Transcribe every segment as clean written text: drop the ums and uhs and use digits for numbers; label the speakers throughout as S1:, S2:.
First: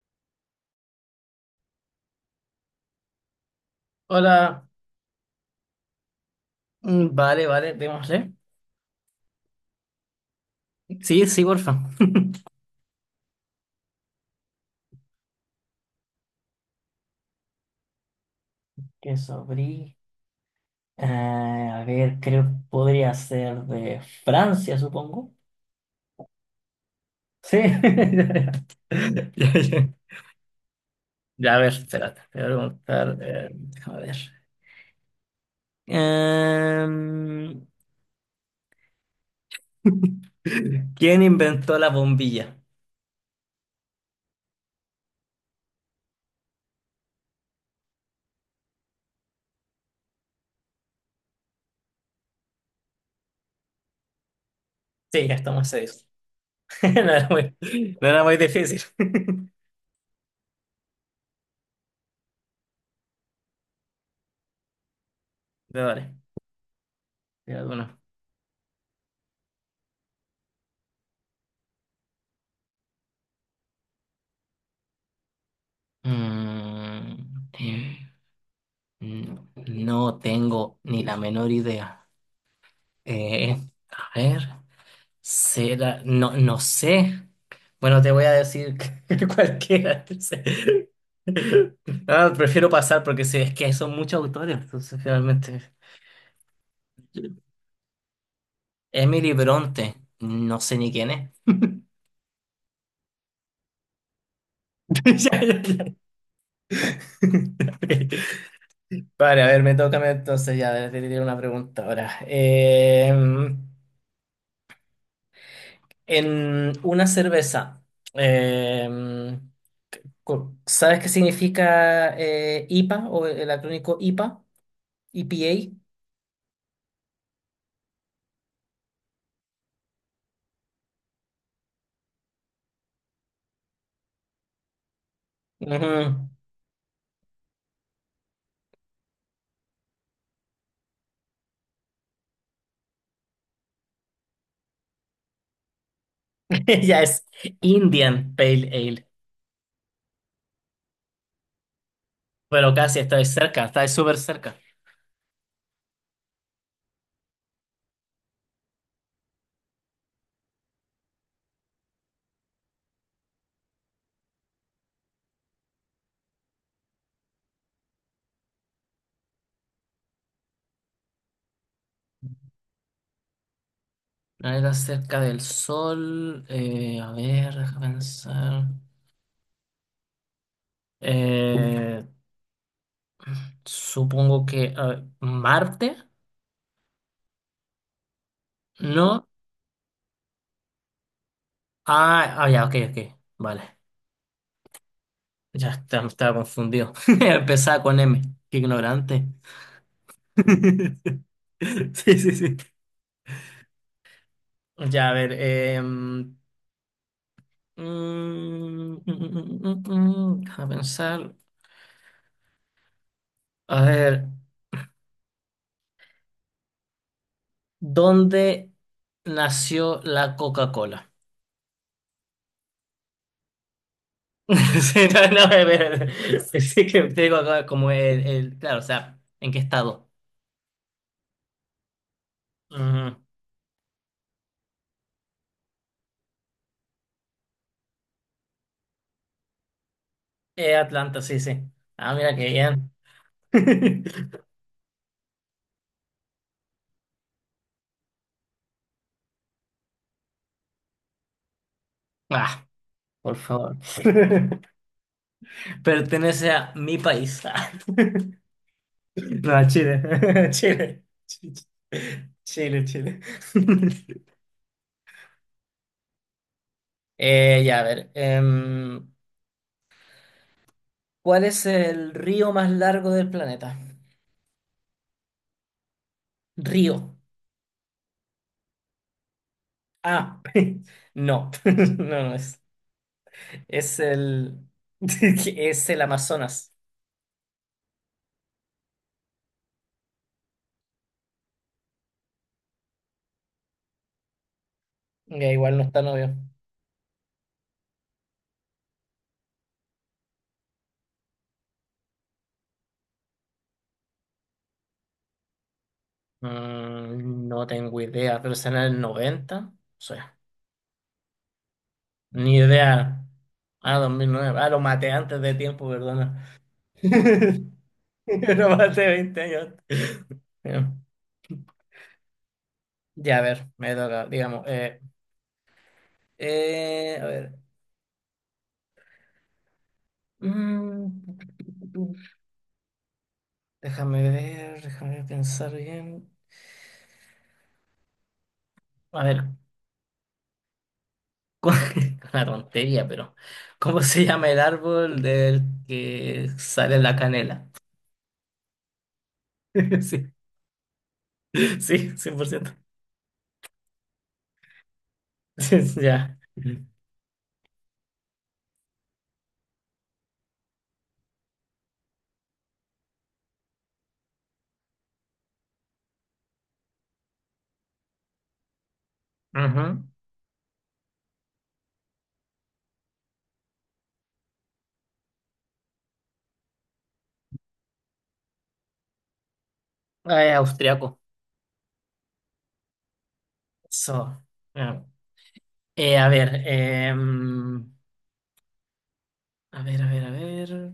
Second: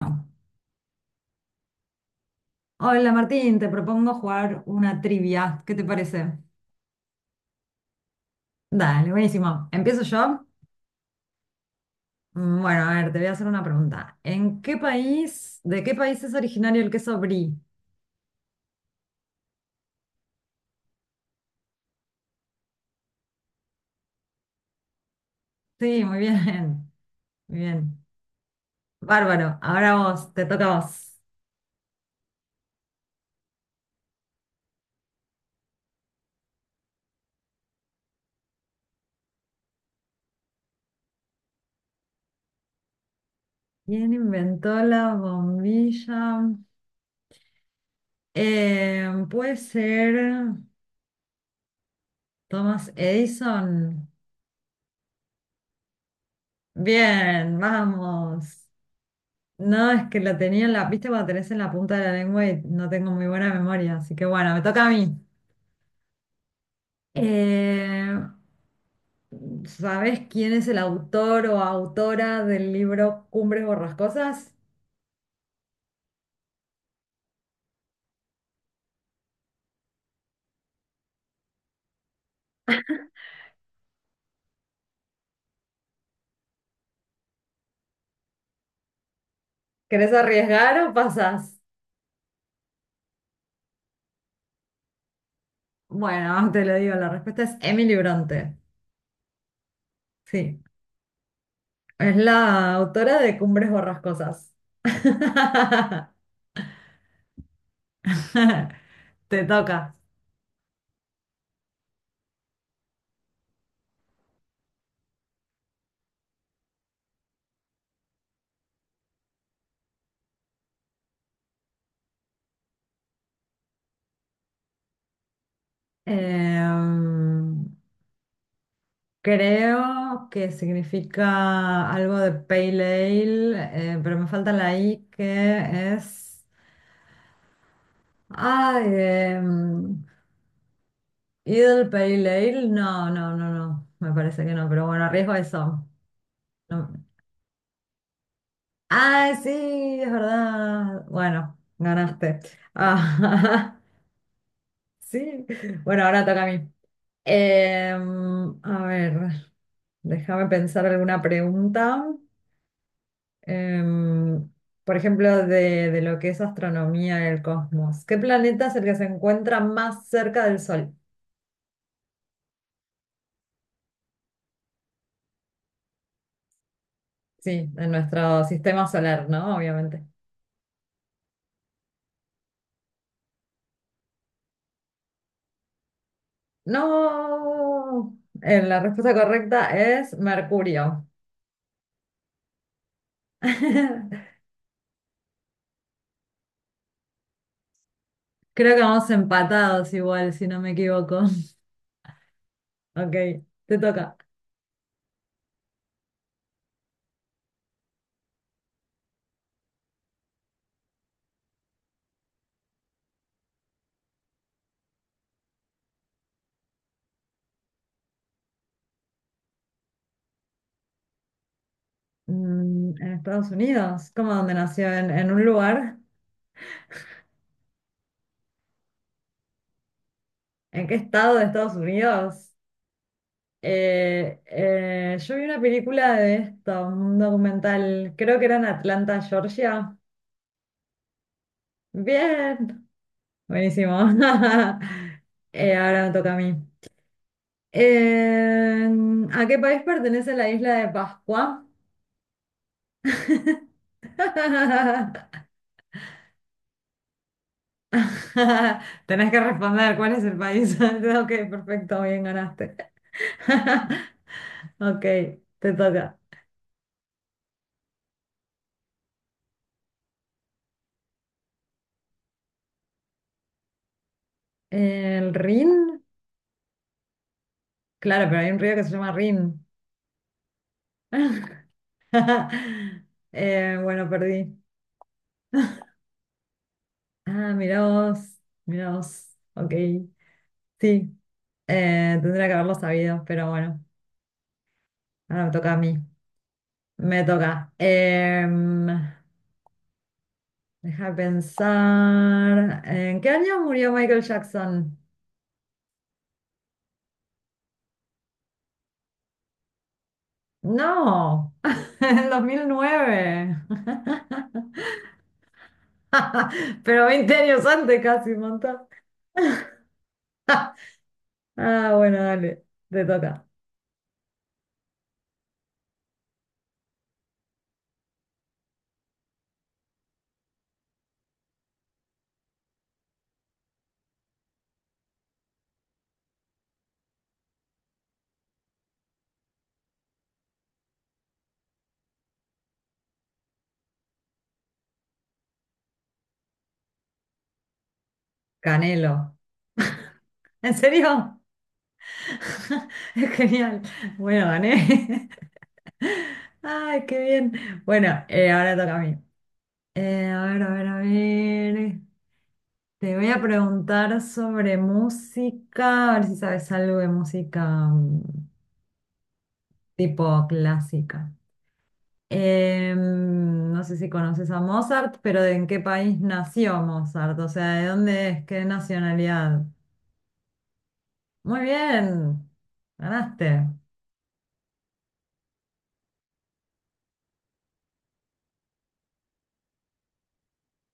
S1: No. Hola Martín, te propongo jugar
S2: Hola.
S1: una trivia. ¿Qué te parece?
S2: Vale, vale, démosle.
S1: Dale, buenísimo. ¿Empiezo yo?
S2: Sí, sí, porfa.
S1: Bueno, a ver, te voy a hacer una pregunta. ¿En qué país, de qué país es originario el queso brie?
S2: Queso brie. A ver, creo que podría ser de Francia, supongo.
S1: Sí, muy bien, muy
S2: Sí.
S1: bien.
S2: Ya,
S1: Bárbaro,
S2: ya.
S1: ahora vos, te toca a vos.
S2: Ya, a ver, espérate, te voy a preguntar. Déjame ver. Em, ¿Quién inventó la bombilla?
S1: ¿Quién inventó la bombilla? Puede ser Thomas Edison.
S2: Sí, ya estamos serios. No era muy,
S1: Bien,
S2: no era muy
S1: vamos.
S2: difícil.
S1: No, es que la tenía en la, viste, cuando tenés en la punta de la lengua y no tengo muy buena memoria, así que bueno, me toca a mí.
S2: Vale, te hago una.
S1: Eh, ¿Sabés quién es el autor o autora del libro Cumbres Borrascosas?
S2: Mm. No, no tengo ni la menor idea. Eh, a ver, será, no, no sé. Bueno, te voy a decir que cualquiera.
S1: ¿Querés arriesgar
S2: Sí.
S1: o pasás?
S2: Ah, prefiero pasar porque sé es que son muchos autores, entonces realmente.
S1: Bueno, te lo digo, la respuesta es Emily Bronte.
S2: Emily Bronte,
S1: Sí,
S2: no sé ni quién es.
S1: es la autora de Cumbres Borrascosas.
S2: Ya, ya, ya. Vale,
S1: Te
S2: a ver, me
S1: toca.
S2: toca a mí entonces ya te diré una pregunta ahora. En una cerveza. eh, ¿Sabes qué significa IPA o el acrónico IPA? EPA.
S1: Em, Creo que significa algo de pale ale, pero me falta la I que
S2: Ujú.
S1: es... Ay, Idle Pale Ale. No. Me parece que no, pero bueno, arriesgo eso. No.
S2: Ya es Indian Pale Ale.
S1: Ay, sí, es verdad. Bueno, ganaste.
S2: Pero casi estáis cerca,
S1: Ah,
S2: estáis súper cerca.
S1: sí. Bueno, ahora toca a mí. A ver, déjame pensar alguna pregunta. Em, por ejemplo, de lo que es astronomía del cosmos. ¿Qué planeta es el que se encuentra más cerca del Sol?
S2: Planeta cerca del Sol. A ver,
S1: Sí,
S2: déjame
S1: en nuestro
S2: pensar.
S1: sistema solar, ¿no? Obviamente.
S2: Eh, Supongo que Marte,
S1: No, la respuesta
S2: ¿no?
S1: correcta es Mercurio.
S2: Ah, ah, ya, ok, ok. Vale. Ya estaba confundido. Empezaba con M. Qué
S1: Creo que vamos
S2: ignorante.
S1: empatados igual, si no me equivoco.
S2: Sí, sí, sí.
S1: Ok, te toca.
S2: Ya, a ver. Déjame pensar. A ver, ¿dónde nació la Coca-Cola?
S1: Mm, en Estados Unidos, ¿cómo donde nació?
S2: Sí,
S1: ¿En,
S2: no,
S1: en
S2: no,
S1: un
S2: a ver,
S1: lugar?
S2: a ver. Sí que te digo acá como claro, o sea, ¿en qué estado?
S1: ¿En qué estado de Estados Unidos?
S2: Ujú.
S1: Yo vi una película de esto, un documental, creo que era en Atlanta, Georgia.
S2: Atlanta, sí, sí. Ah, mira qué
S1: Bien,
S2: bien.
S1: buenísimo. Ahora me toca a mí. Eh, ¿A qué país pertenece la isla de Pascua?
S2: Ah, por favor. Pertenece a mi país. Ah,
S1: Tenés que
S2: no, a
S1: responder cuál es el
S2: Chile.
S1: país.
S2: Chile.
S1: Ok, perfecto, bien ganaste.
S2: Chile, Chile.
S1: Ok, te toca.
S2: Ya, a ver. ¿Cuál es el río más largo del planeta?
S1: ¿El Rin?
S2: Río.
S1: Claro, pero hay un río que se llama Rin.
S2: Ah, no. No, no es. Es
S1: Bueno,
S2: el.
S1: perdí.
S2: Es el Amazonas.
S1: Ah, mirá vos, mirá vos. Ok, sí, tendría que haberlo sabido, pero bueno, ahora me
S2: Ya,
S1: toca a
S2: igual no
S1: mí.
S2: está novio.
S1: Me toca. Deja de pensar. ¿En qué año murió Michael Jackson?
S2: No tengo idea, pero será en el 90. O sea,
S1: No, en dos
S2: ni
S1: mil
S2: idea.
S1: nueve.
S2: Ah, 2009. Ah, lo maté antes de tiempo, perdona.
S1: Pero 20 años antes casi, un
S2: Lo
S1: montón.
S2: maté 20 años antes.
S1: Ah, bueno, dale, te
S2: Ya, a
S1: toca.
S2: ver, me toca, digamos. A ver. Mm, Déjame ver, déjame pensar bien. A ver, una tontería, pero ¿cómo se llama el árbol del que sale la canela?
S1: Canelo.
S2: Sí,
S1: ¿En serio?
S2: sí, 100%.
S1: Genial. Bueno, gané.
S2: Sí, sí, ya. Ujú.
S1: Ay, qué bien. Bueno, ahora toca a mí. A ver. Te voy a preguntar sobre música, a ver si sabes algo de música tipo clásica. No sé si conoces a Mozart, pero ¿de en qué país nació Mozart? O sea, ¿de dónde es? ¿Qué nacionalidad?
S2: Ah, es austriaco.
S1: Muy bien, ganaste.
S2: Eso. Ya. A ver, a ver, a ver, a ver.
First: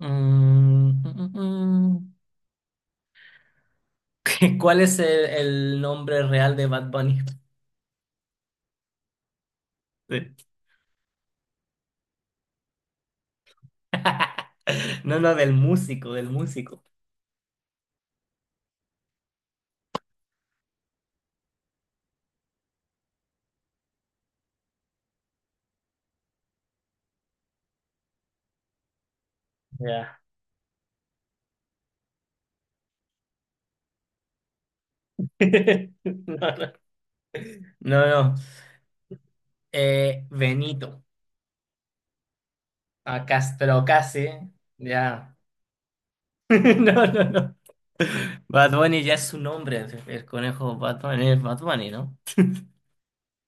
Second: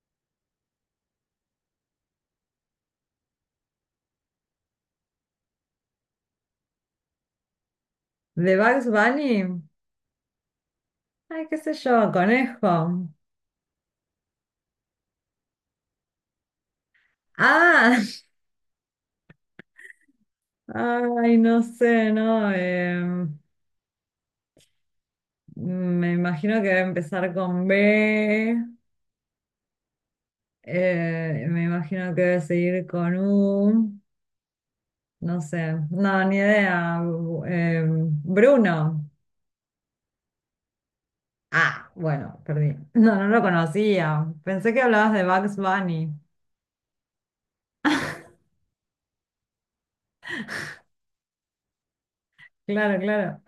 S2: Mm, mm, mm, mm. ¿Cuál es el nombre real de Bad Bunny?
S1: ¿De Bugs Bunny?
S2: Sí.
S1: Ay, qué sé yo, conejo.
S2: No, no, del músico, del músico.
S1: Ah, ay, no sé, ¿no? Me imagino que va a empezar con B.
S2: Ya.
S1: Me imagino que debe seguir con U. No sé, no, ni
S2: No, no.
S1: idea.
S2: No, no.
S1: Bruno.
S2: Benito.
S1: Ah, bueno, perdí. No, no
S2: A
S1: lo
S2: Castro
S1: conocía.
S2: Casi.
S1: Pensé que hablabas de
S2: Ya.
S1: Bugs Bunny.
S2: No, no, no. Bad Bunny ya es su nombre. El conejo Bad Bunny es Bad Bunny, ¿no?
S1: Claro, claro.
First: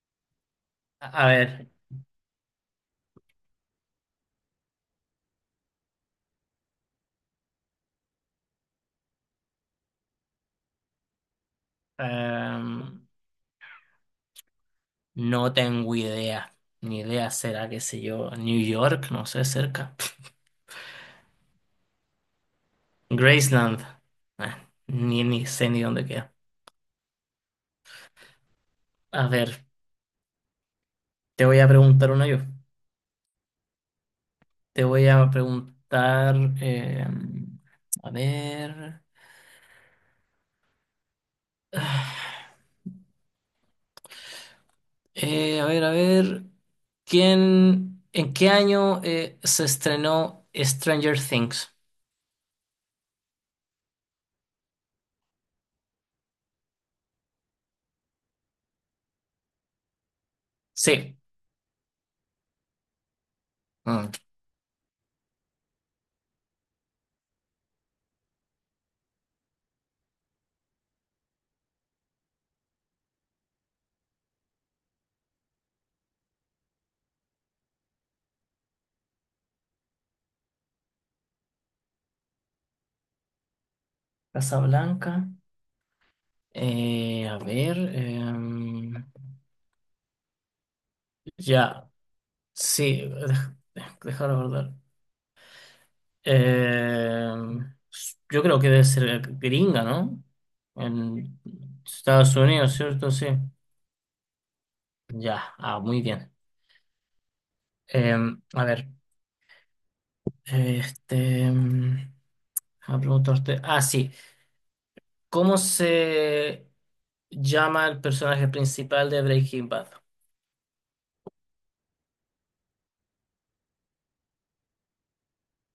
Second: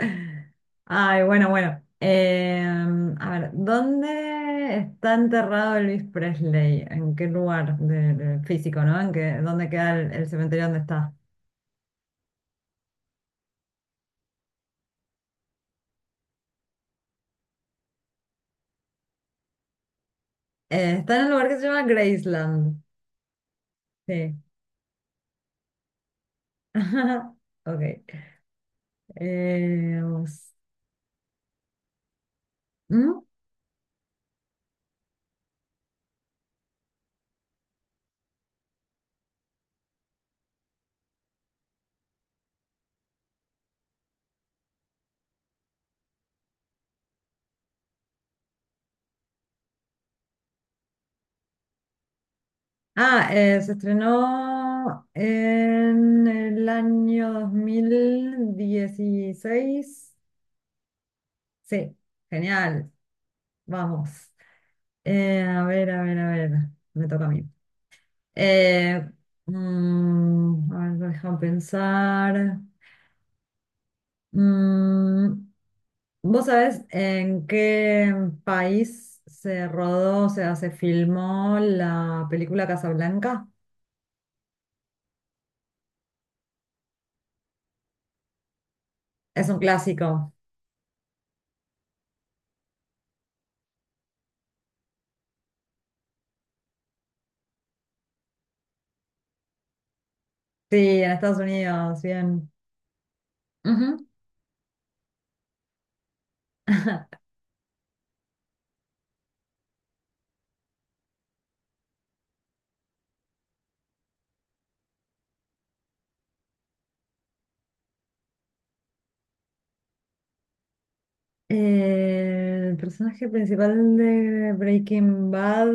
S1: Ay,
S2: A
S1: bueno,
S2: ver.
S1: bueno. A ver, ¿dónde está enterrado Elvis Presley? ¿En qué lugar de físico, no? ¿En qué, dónde queda el cementerio donde está?
S2: em, no tengo idea. Ni idea será, qué sé yo. New York, no sé, cerca.
S1: Está en un lugar que se llama Graceland.
S2: Graceland.
S1: Sí.
S2: Ah, ni sé ni dónde queda.
S1: Ok.
S2: A ver,
S1: Vamos.
S2: te voy a preguntar una yo.
S1: ¿Mm?
S2: Te voy a preguntar, a ver, ah, a ver, a ver, ¿en qué año se estrenó Stranger Things?
S1: Ah, se estrenó en el año 2016.
S2: Sí.
S1: Sí, genial. Vamos.
S2: Mm.
S1: A ver. Me toca a mí. Eh, a ver, deja pensar. Mm, ¿Vos sabés en qué país se rodó, o sea, se filmó la película Casablanca?
S2: Casablanca. A ver,
S1: Es un clásico.
S2: ya, sí, dejar abordar. Em, yo creo que debe ser gringa, ¿no?
S1: Sí, en Estados
S2: En
S1: Unidos,
S2: Estados
S1: bien.
S2: Unidos, ¿cierto? Sí.
S1: Ujú.
S2: Ya, ah, muy bien. A ver, este, em, a preguntarte, ah, sí, ¿cómo se llama el personaje principal de Breaking Bad?
S1: El personaje principal de Breaking Bad.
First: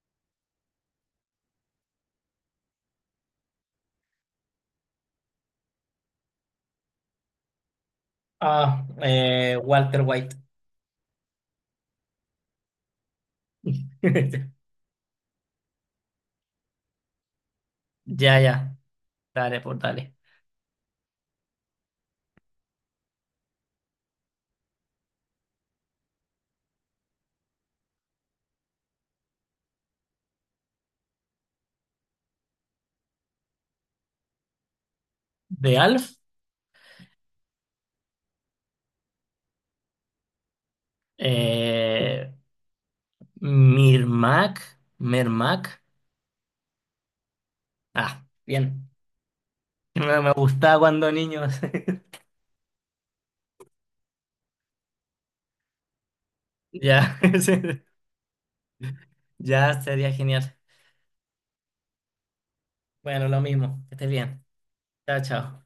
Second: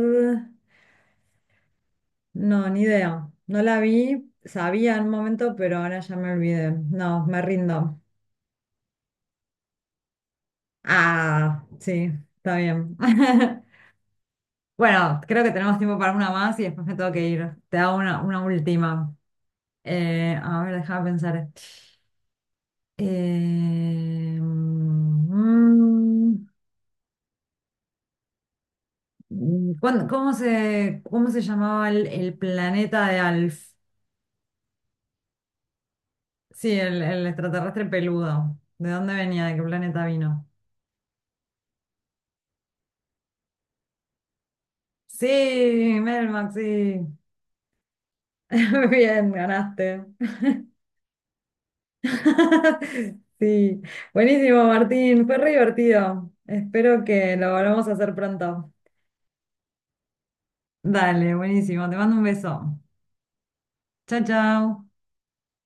S1: No, ni idea. No la vi, sabía en un momento, pero ahora ya me olvidé. No, me rindo.
S2: Ah, Walter White.
S1: Ah, sí, está bien. Bueno, creo que tenemos tiempo para una más y después me tengo que ir. Te hago una,
S2: Ya,
S1: una
S2: ya,
S1: última.
S2: dale, por dale.
S1: A ver, déjame pensar. Eh, mm, cómo se llamaba el planeta de Alf?
S2: ¿De Alf?
S1: Sí, el extraterrestre peludo. ¿De dónde venía? ¿De qué planeta vino?
S2: Eh, Mirmac, Mermac.
S1: Sí, Melmac, sí.
S2: Ah,
S1: Muy
S2: bien.
S1: bien, ganaste.
S2: No me gustaba cuando niño.
S1: Sí, buenísimo, Martín. Fue re divertido. Espero
S2: Ya,
S1: que lo volvamos a hacer pronto.
S2: ya sería genial.
S1: Dale, buenísimo. Te mando un beso.
S2: Bueno, lo mismo, que estés
S1: Chao,
S2: bien.
S1: chao.
S2: Chao, chao.